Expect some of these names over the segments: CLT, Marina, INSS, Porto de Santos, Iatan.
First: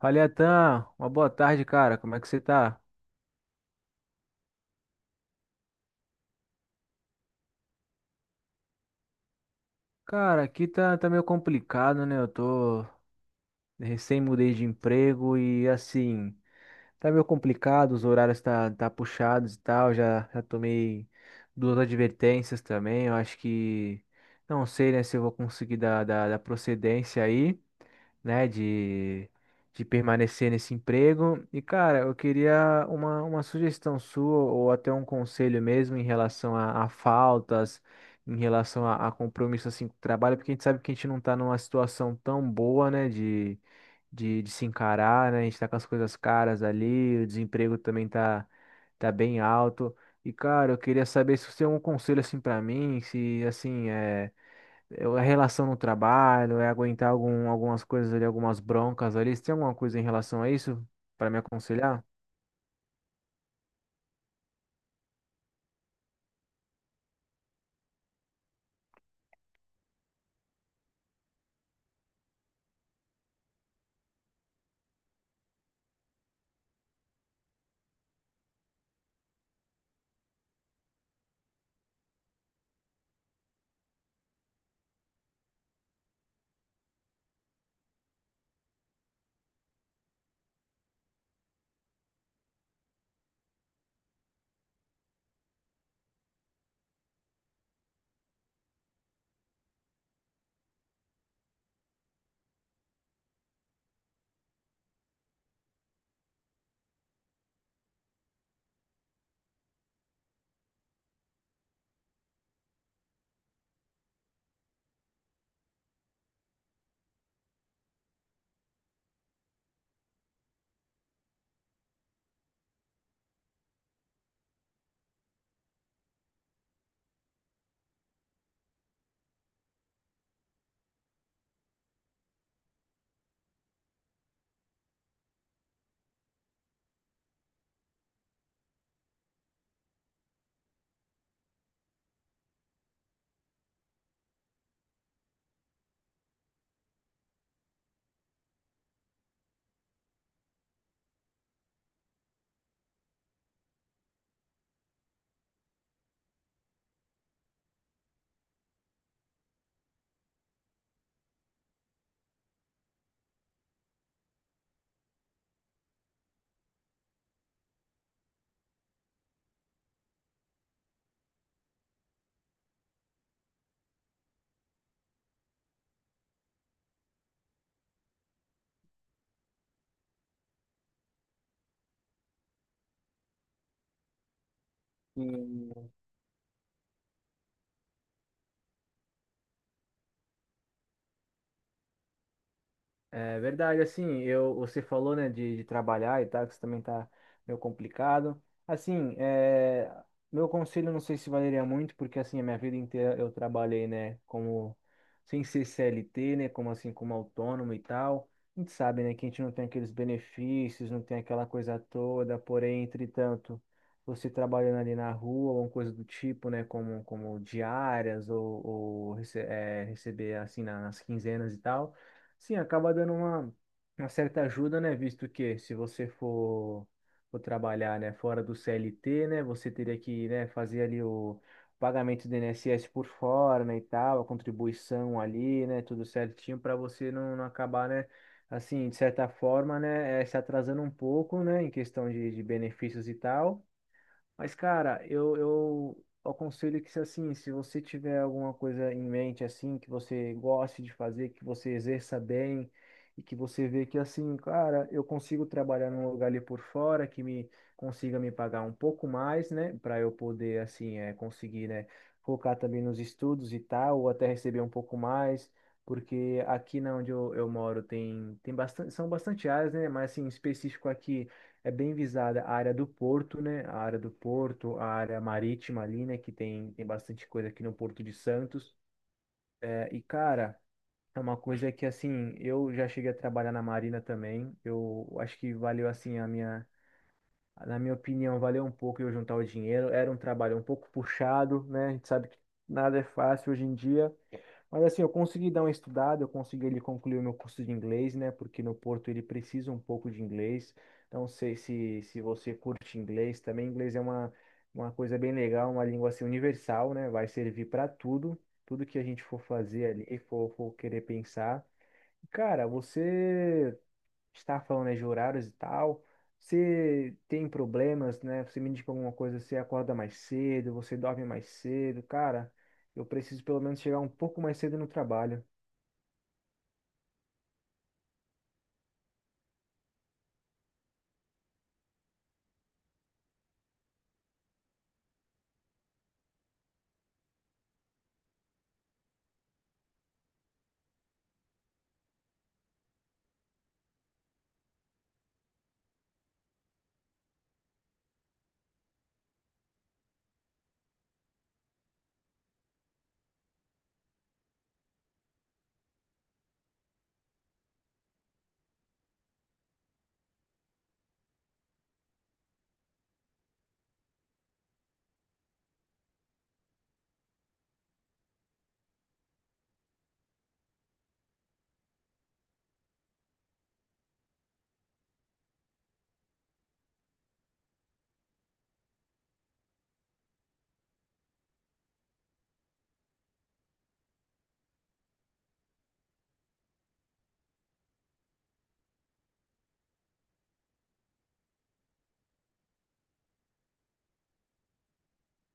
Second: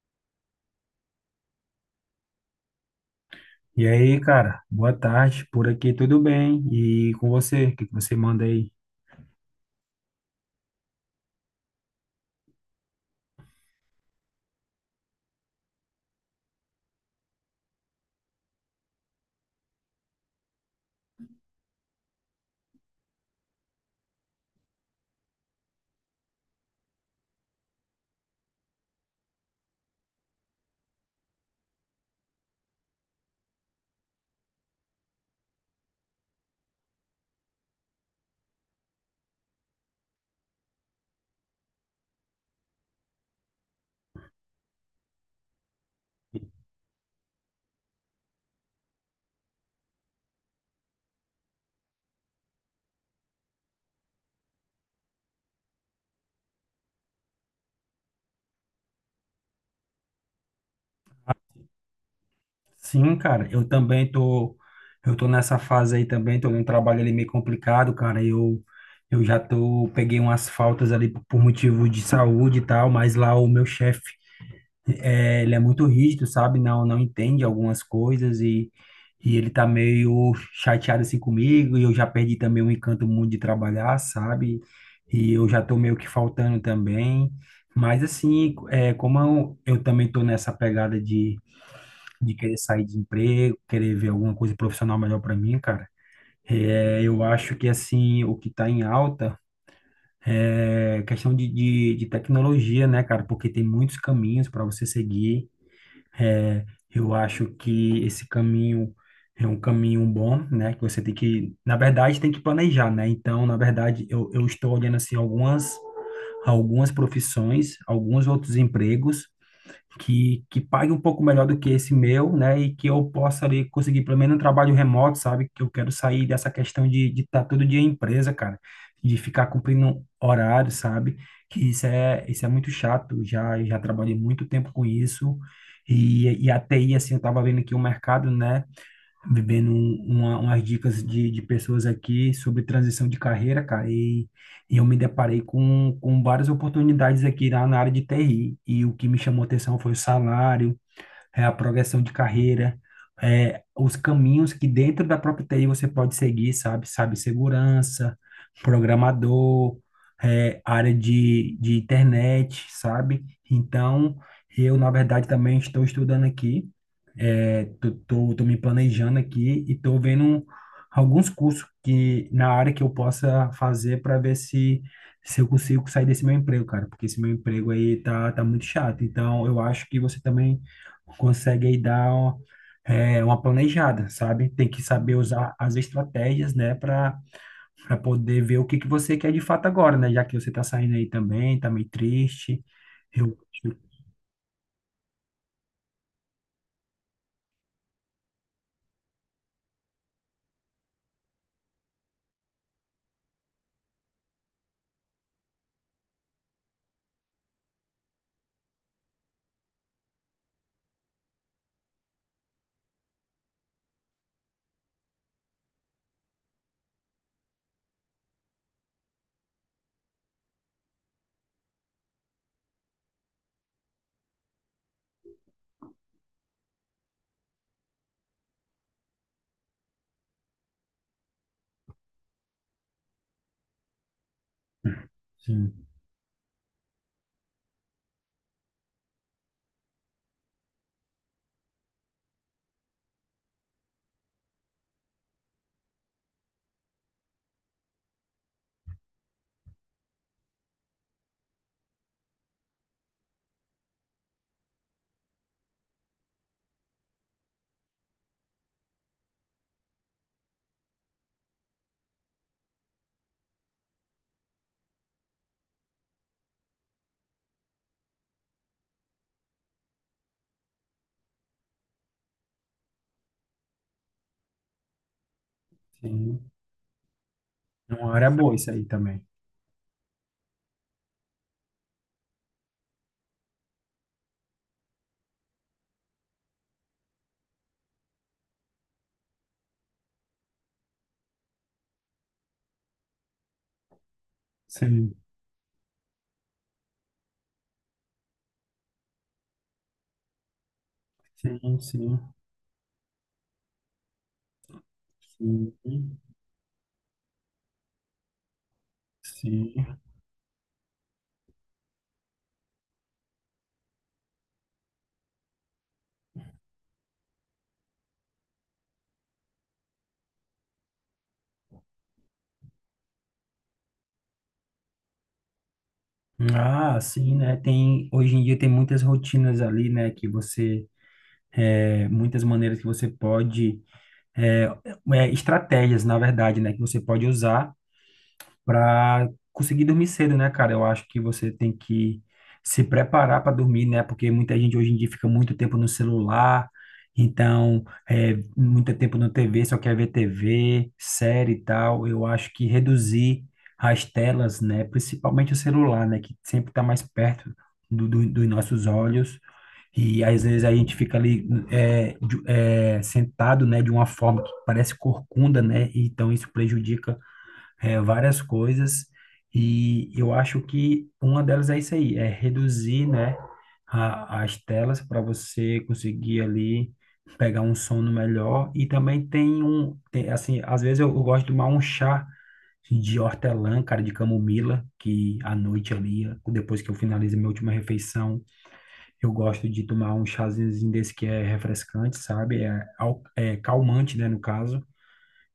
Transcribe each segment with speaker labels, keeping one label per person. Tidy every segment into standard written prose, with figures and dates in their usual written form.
Speaker 1: Fala, Iatan. Uma boa tarde, cara. Como é que você tá?
Speaker 2: E aí, cara, boa tarde. Por aqui tudo bem? E com você, o que que você manda aí?
Speaker 1: Cara, aqui tá meio complicado, né? Eu tô recém mudei de emprego e assim, tá meio complicado, os horários tá puxados e tal. Já tomei duas advertências também. Eu acho que não sei, né, se eu vou conseguir dar procedência aí, né, de permanecer nesse emprego. E, cara, eu queria uma sugestão sua ou até um conselho mesmo em relação a faltas, em relação a compromisso assim com o trabalho, porque a gente sabe que a gente não tá numa situação tão boa, né, de se encarar, né? A gente tá com as coisas caras ali, o desemprego também tá bem alto. E, cara, eu queria saber se você tem um conselho assim pra mim, se assim, é a relação no trabalho, é aguentar algumas coisas ali, algumas broncas ali. Você tem alguma coisa em relação a isso pra me aconselhar?
Speaker 2: Sim, cara, eu tô nessa fase aí também, tô num trabalho ali meio complicado, cara. Eu já tô, peguei umas faltas ali por motivo de saúde e tal, mas lá o meu chefe é, ele é muito rígido, sabe? Não, não entende algumas coisas e ele tá meio chateado assim comigo. E eu já perdi também o encanto muito de trabalhar, sabe? E eu já tô meio que faltando também. Mas assim, como eu também tô nessa pegada de querer sair de emprego, querer ver alguma coisa profissional melhor para mim, cara, eu acho que assim, o que tá em alta. É questão de tecnologia, né, cara? Porque tem muitos caminhos para você seguir. É, eu acho que esse caminho é um caminho bom, né? Que você tem que, na verdade, tem que planejar, né? Então, na verdade, eu estou olhando assim algumas profissões, alguns outros empregos que pague um pouco melhor do que esse meu, né? E que eu possa ali conseguir pelo menos um trabalho remoto, sabe? Que eu quero sair dessa questão de estar todo dia em empresa, cara, de ficar cumprindo horário, sabe? Que isso é muito chato. Já trabalhei muito tempo com isso. E a TI, assim, eu estava vendo aqui o mercado, né, bebendo umas dicas de pessoas aqui sobre transição de carreira, cara, e eu me deparei com várias oportunidades aqui na área de TI, e o que me chamou atenção foi o salário, a progressão de carreira, os caminhos que dentro da própria TI você pode seguir, sabe? Sabe, segurança, programador, área de internet, sabe? Então, eu, na verdade, também estou estudando aqui, tô me planejando aqui e tô vendo alguns cursos que na área que eu possa fazer para ver se eu consigo sair desse meu emprego, cara, porque esse meu emprego aí tá muito chato. Então, eu acho que você também consegue aí dar uma planejada, sabe? Tem que saber usar as estratégias, né, para poder ver o que que você quer de fato agora, né? Já que você tá saindo aí também, tá meio triste. Eu,
Speaker 1: É
Speaker 2: eu-
Speaker 1: verdade, assim, eu, você falou, né, de trabalhar e tal, que isso também tá meio complicado. Assim, é, meu conselho não sei se valeria muito, porque assim, a minha vida inteira eu trabalhei, né, como, sem ser CLT, né, como assim, como autônomo e tal. A gente sabe, né, que a gente não tem aqueles benefícios, não tem aquela coisa toda, porém, entretanto, você trabalhando ali na rua, ou coisa do tipo, né, como, como diárias, ou receber, assim, nas quinzenas e tal. Sim, acaba dando uma certa ajuda, né? Visto que se você for, for trabalhar, né, fora do CLT, né, você teria que, né, fazer ali o pagamento do INSS por fora, né, e tal, a contribuição ali, né,
Speaker 2: sim,
Speaker 1: tudo certinho para você não, não acabar, né, assim, de certa forma, né, se atrasando um pouco, né, em questão de benefícios e tal. Mas, cara, eu aconselho que, se assim, se você tiver alguma coisa em mente, assim, que você goste de fazer, que você exerça bem e que você vê que, assim, cara, eu consigo trabalhar num lugar ali por fora que me consiga me pagar um pouco mais, né, para eu poder, assim, é, conseguir, né, focar também nos estudos e tal, ou até receber um pouco mais. Porque aqui na onde eu moro tem, tem bastante, são bastante áreas, né? Mas assim, em específico aqui é bem visada a área do porto, né? A área do porto, a área marítima ali, né? Que
Speaker 2: sim.
Speaker 1: tem, tem bastante coisa aqui no
Speaker 2: É
Speaker 1: Porto de
Speaker 2: uma área boa isso
Speaker 1: Santos.
Speaker 2: aí também.
Speaker 1: É, e, cara, é uma coisa que, assim, eu já cheguei a trabalhar na Marina também. Eu acho que valeu, assim, a minha. Na minha opinião, valeu um pouco eu juntar o dinheiro. Era um trabalho um pouco puxado, né? A gente sabe que nada é fácil hoje em dia. Mas assim, eu
Speaker 2: Sim,
Speaker 1: consegui dar uma estudada, eu consegui ele concluir o meu curso de inglês, né? Porque no Porto ele precisa um pouco de inglês. Então, não sei
Speaker 2: sim,
Speaker 1: se,
Speaker 2: sim,
Speaker 1: se você curte inglês também. Inglês é uma coisa bem legal, uma língua
Speaker 2: sim,
Speaker 1: assim, universal, né? Vai servir para tudo, tudo que a gente for
Speaker 2: sim.
Speaker 1: fazer ali, for, for querer pensar. Cara, você está falando, né, de horários e tal. Você tem problemas, né? Você me indica alguma coisa, você acorda mais cedo, você dorme mais cedo. Cara, eu preciso pelo menos chegar um pouco mais cedo no trabalho.
Speaker 2: Ah, sim, né? Tem, hoje em dia tem muitas rotinas ali, né? Que você, muitas maneiras que você pode, é, estratégias, na verdade, né? Que você pode usar. Para conseguir dormir cedo, né, cara? Eu acho que você tem que se preparar para dormir, né? Porque muita gente hoje em dia fica muito tempo no celular, então, muito tempo na TV, só quer ver TV, série e tal. Eu acho que reduzir as telas, né? Principalmente o celular, né? Que sempre está mais perto dos nossos olhos. E às vezes a gente fica ali sentado, né, de uma forma que parece corcunda, né? Então isso prejudica várias coisas e eu acho que uma delas é isso aí, é reduzir, né, as telas para você conseguir ali pegar um sono melhor e também tem, assim, às vezes eu gosto de tomar um chá de hortelã, cara, de camomila, que à noite ali, depois que eu finalizo minha última refeição, eu gosto de tomar um chazinho desse que é refrescante, sabe? É calmante, né, no caso.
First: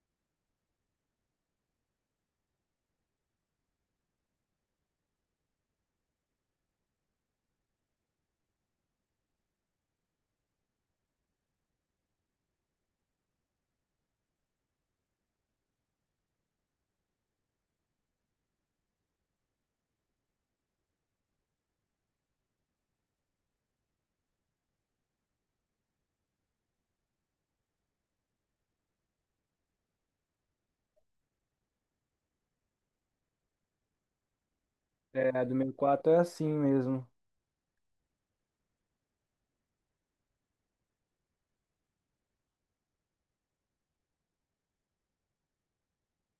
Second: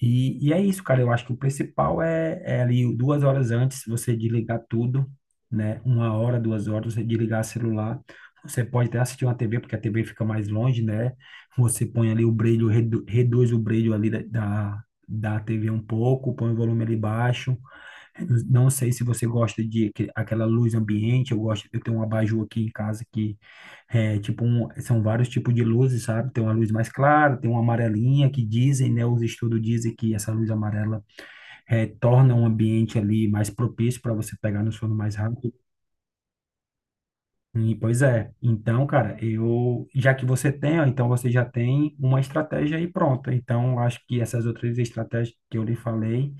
Speaker 2: E é isso, cara. Eu acho que o principal é ali 2 horas antes você desligar tudo, né? 1 hora, 2 horas, você desligar o celular. Você pode até assistir uma TV, porque a TV fica mais longe, né? Você põe ali o brilho, reduz o brilho ali da TV um pouco, põe o volume ali baixo. Não sei se você gosta de aquela luz ambiente, eu gosto, eu tenho um abajur aqui em casa que é tipo um, são vários tipos de luzes, sabe? Tem uma luz mais clara, tem uma amarelinha que dizem, né, os estudos dizem que essa luz amarela torna um ambiente ali mais propício para você pegar no sono mais
Speaker 1: É,
Speaker 2: rápido.
Speaker 1: do meu quarto é assim mesmo.
Speaker 2: E, pois é. Então, cara, eu já que você tem, ó, então você já tem uma estratégia aí pronta. Então, acho que essas outras estratégias que eu lhe falei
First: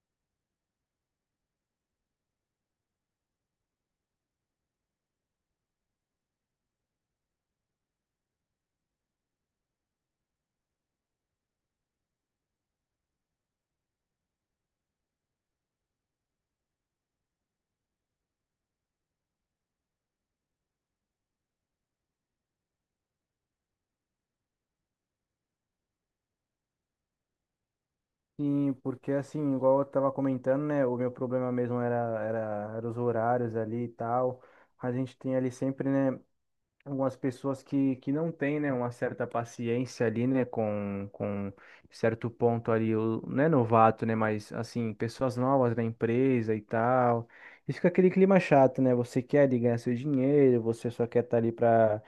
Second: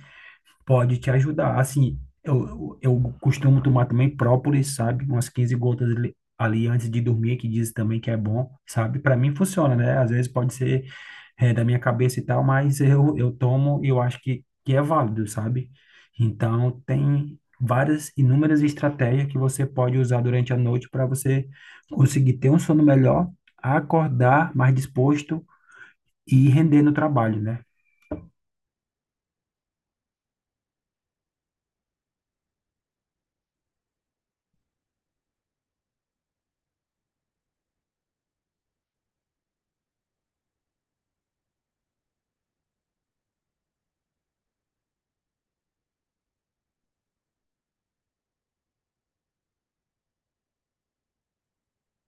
Speaker 2: pode te ajudar. Assim, eu costumo tomar também própolis, sabe? Umas 15 gotas ali antes de dormir, que diz também que é bom, sabe? Para mim funciona, né? Às vezes pode ser da minha cabeça e tal, mas eu tomo e eu acho que é válido, sabe? Então, tem várias, inúmeras estratégias que você pode usar durante a noite para você conseguir ter um sono melhor, acordar mais disposto e render no trabalho, né?
Speaker 1: Sim, porque assim, igual eu tava comentando, né? O meu problema mesmo era os horários ali e tal. A gente tem ali sempre, né? Algumas pessoas que não têm, né, uma certa paciência ali, né, com certo ponto ali, não é novato, né, mas assim, pessoas novas na empresa e tal. E fica aquele clima chato, né? Você quer ali ganhar seu dinheiro, você só quer estar ali para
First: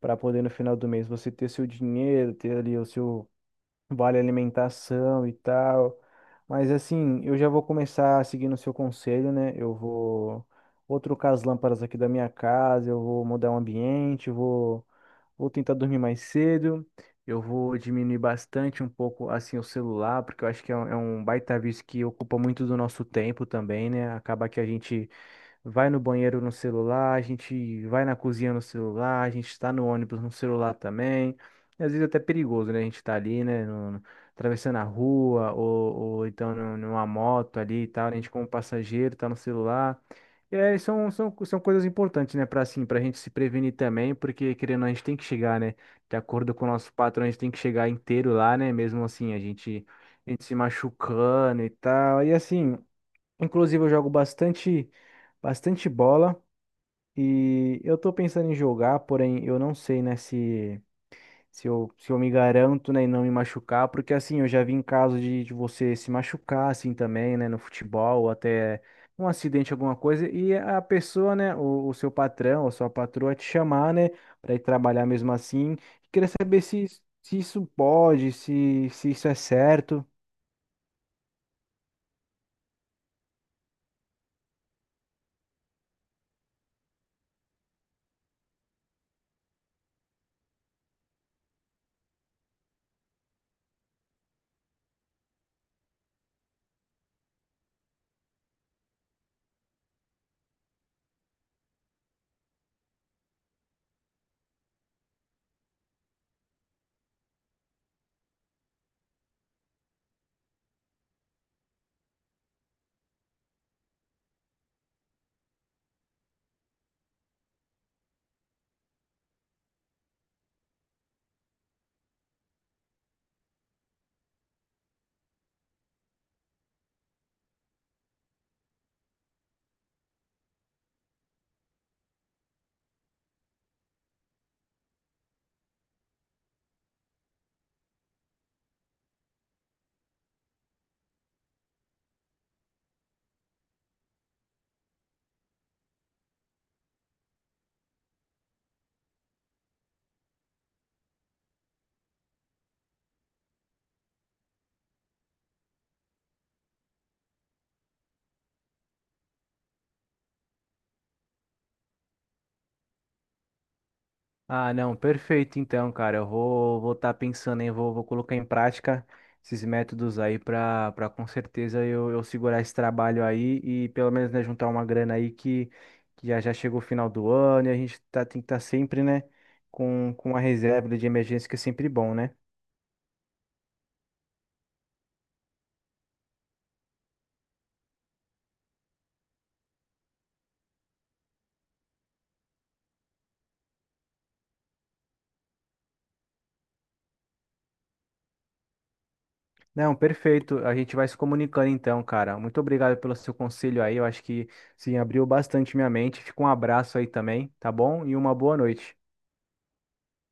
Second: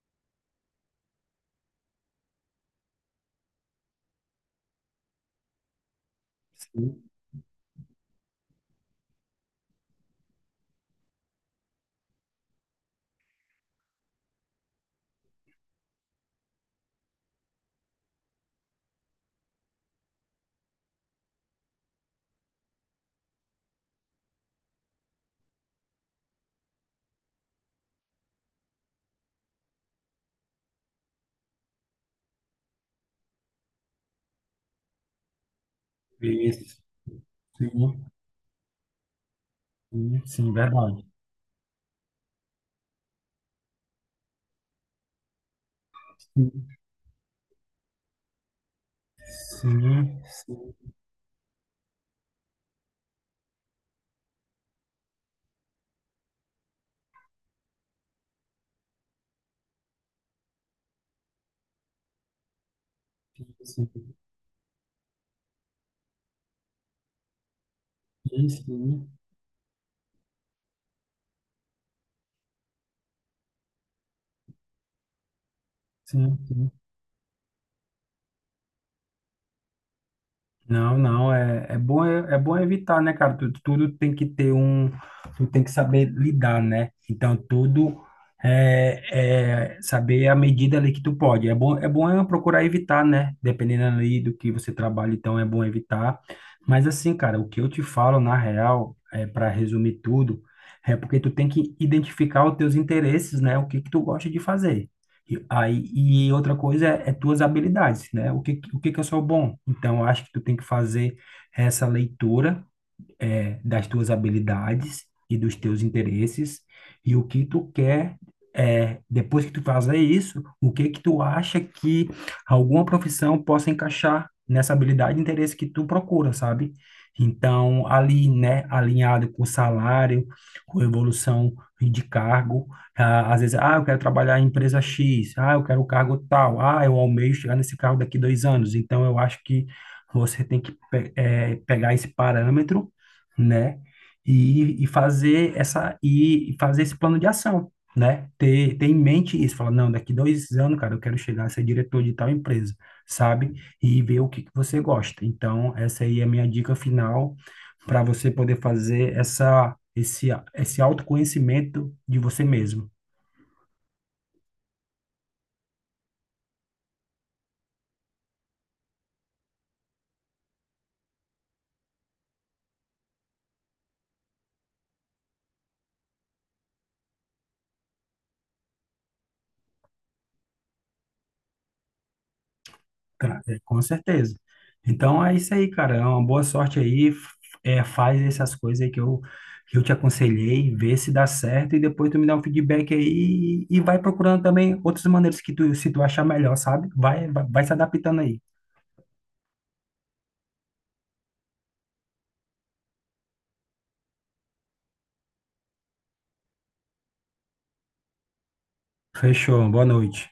Speaker 1: para poder no final do mês você ter seu dinheiro, ter ali o seu vale alimentação e tal. Mas
Speaker 2: Sim,
Speaker 1: assim, eu já vou começar seguindo o seu conselho, né? Eu vou, vou trocar as lâmpadas aqui da minha casa, eu vou mudar o ambiente, eu vou, vou tentar dormir mais cedo, eu vou diminuir bastante um pouco assim o celular, porque eu acho que é um baita vício que ocupa muito do nosso tempo também, né? Acaba que a gente vai no banheiro no celular, a gente vai na cozinha no celular, a gente está no ônibus no celular também. E às vezes é até perigoso, né? A gente tá ali, né? Atravessando a rua, ou então
Speaker 2: isso.
Speaker 1: numa moto ali e
Speaker 2: Sim.
Speaker 1: tal, a gente como passageiro tá no celular.
Speaker 2: Sim, sim,
Speaker 1: E aí
Speaker 2: verdade.
Speaker 1: são coisas importantes, né? Para assim, para a gente se prevenir também, porque querendo, ou não, a gente tem que chegar, né? De
Speaker 2: Sim,
Speaker 1: acordo com o nosso patrão, a gente tem que chegar inteiro lá, né? Mesmo assim,
Speaker 2: sim,
Speaker 1: a gente se
Speaker 2: sim,
Speaker 1: machucando e tal. E assim. Inclusive, eu jogo bastante, bastante bola e eu tô pensando em jogar, porém eu não sei, né, se, se eu me garanto, né, em não me machucar,
Speaker 2: sim,
Speaker 1: porque assim, eu já vi em caso de você se machucar, assim, também, né, no futebol, ou
Speaker 2: sim, sim,
Speaker 1: até
Speaker 2: sim,
Speaker 1: um acidente, alguma coisa, e a pessoa, né, o seu patrão ou sua patroa te chamar, né, pra ir trabalhar mesmo assim. Queria
Speaker 2: sim,
Speaker 1: saber
Speaker 2: sim.
Speaker 1: se, se isso pode, se isso é certo.
Speaker 2: Não, não, é bom, é bom evitar, né, cara? Tudo, tudo tem que ter um, tu tem que saber lidar, né? Então, tudo é saber a medida ali que tu pode. É bom é procurar evitar, né? Dependendo ali do que você trabalha, então é bom evitar. Mas assim, cara, o que eu te falo, na real, é para resumir tudo, é porque tu tem que identificar os teus interesses, né? O que que tu gosta de fazer. E, aí, e outra coisa é tuas habilidades, né? O que que eu sou bom? Então, eu acho que tu tem que fazer essa leitura, das tuas habilidades e dos teus interesses e o que tu quer, depois que tu fazer isso, o que que tu acha que alguma profissão possa encaixar nessa habilidade e interesse que tu procura, sabe? Então, ali, né, alinhado com salário, com evolução de cargo, ah, às vezes, ah, eu quero trabalhar em empresa X, ah, eu quero o cargo tal, ah, eu almejo chegar nesse cargo daqui 2 anos. Então, eu acho que você tem que pegar esse parâmetro, né? E fazer esse plano de ação, né? Ter em mente isso, falar, não, daqui 2 anos, cara, eu quero chegar a ser diretor de tal empresa, sabe? E ver o que que você gosta. Então, essa aí é a minha dica final para você poder fazer essa esse esse autoconhecimento de você mesmo.
Speaker 1: Ah, não, perfeito então, cara. Eu vou estar pensando em vou colocar em prática esses métodos aí para para com certeza eu segurar esse trabalho aí e pelo menos, né, juntar uma grana aí que já chegou o final do ano e a gente tá tem que estar sempre, né, com uma reserva de emergência que é sempre bom, né?
Speaker 2: Com certeza. Então é isso aí, cara. É uma boa sorte aí. Faz essas coisas aí que eu te aconselhei, vê se dá certo e depois tu me dá um feedback aí e vai procurando também outras maneiras que tu, se tu achar melhor, sabe? Vai, vai, vai se adaptando aí.
Speaker 1: Não, perfeito. A gente vai se comunicando então, cara. Muito obrigado pelo seu conselho aí. Eu acho que sim, abriu bastante minha mente. Fica um abraço aí também, tá bom? E uma boa noite.
Speaker 2: Fechou. Boa noite.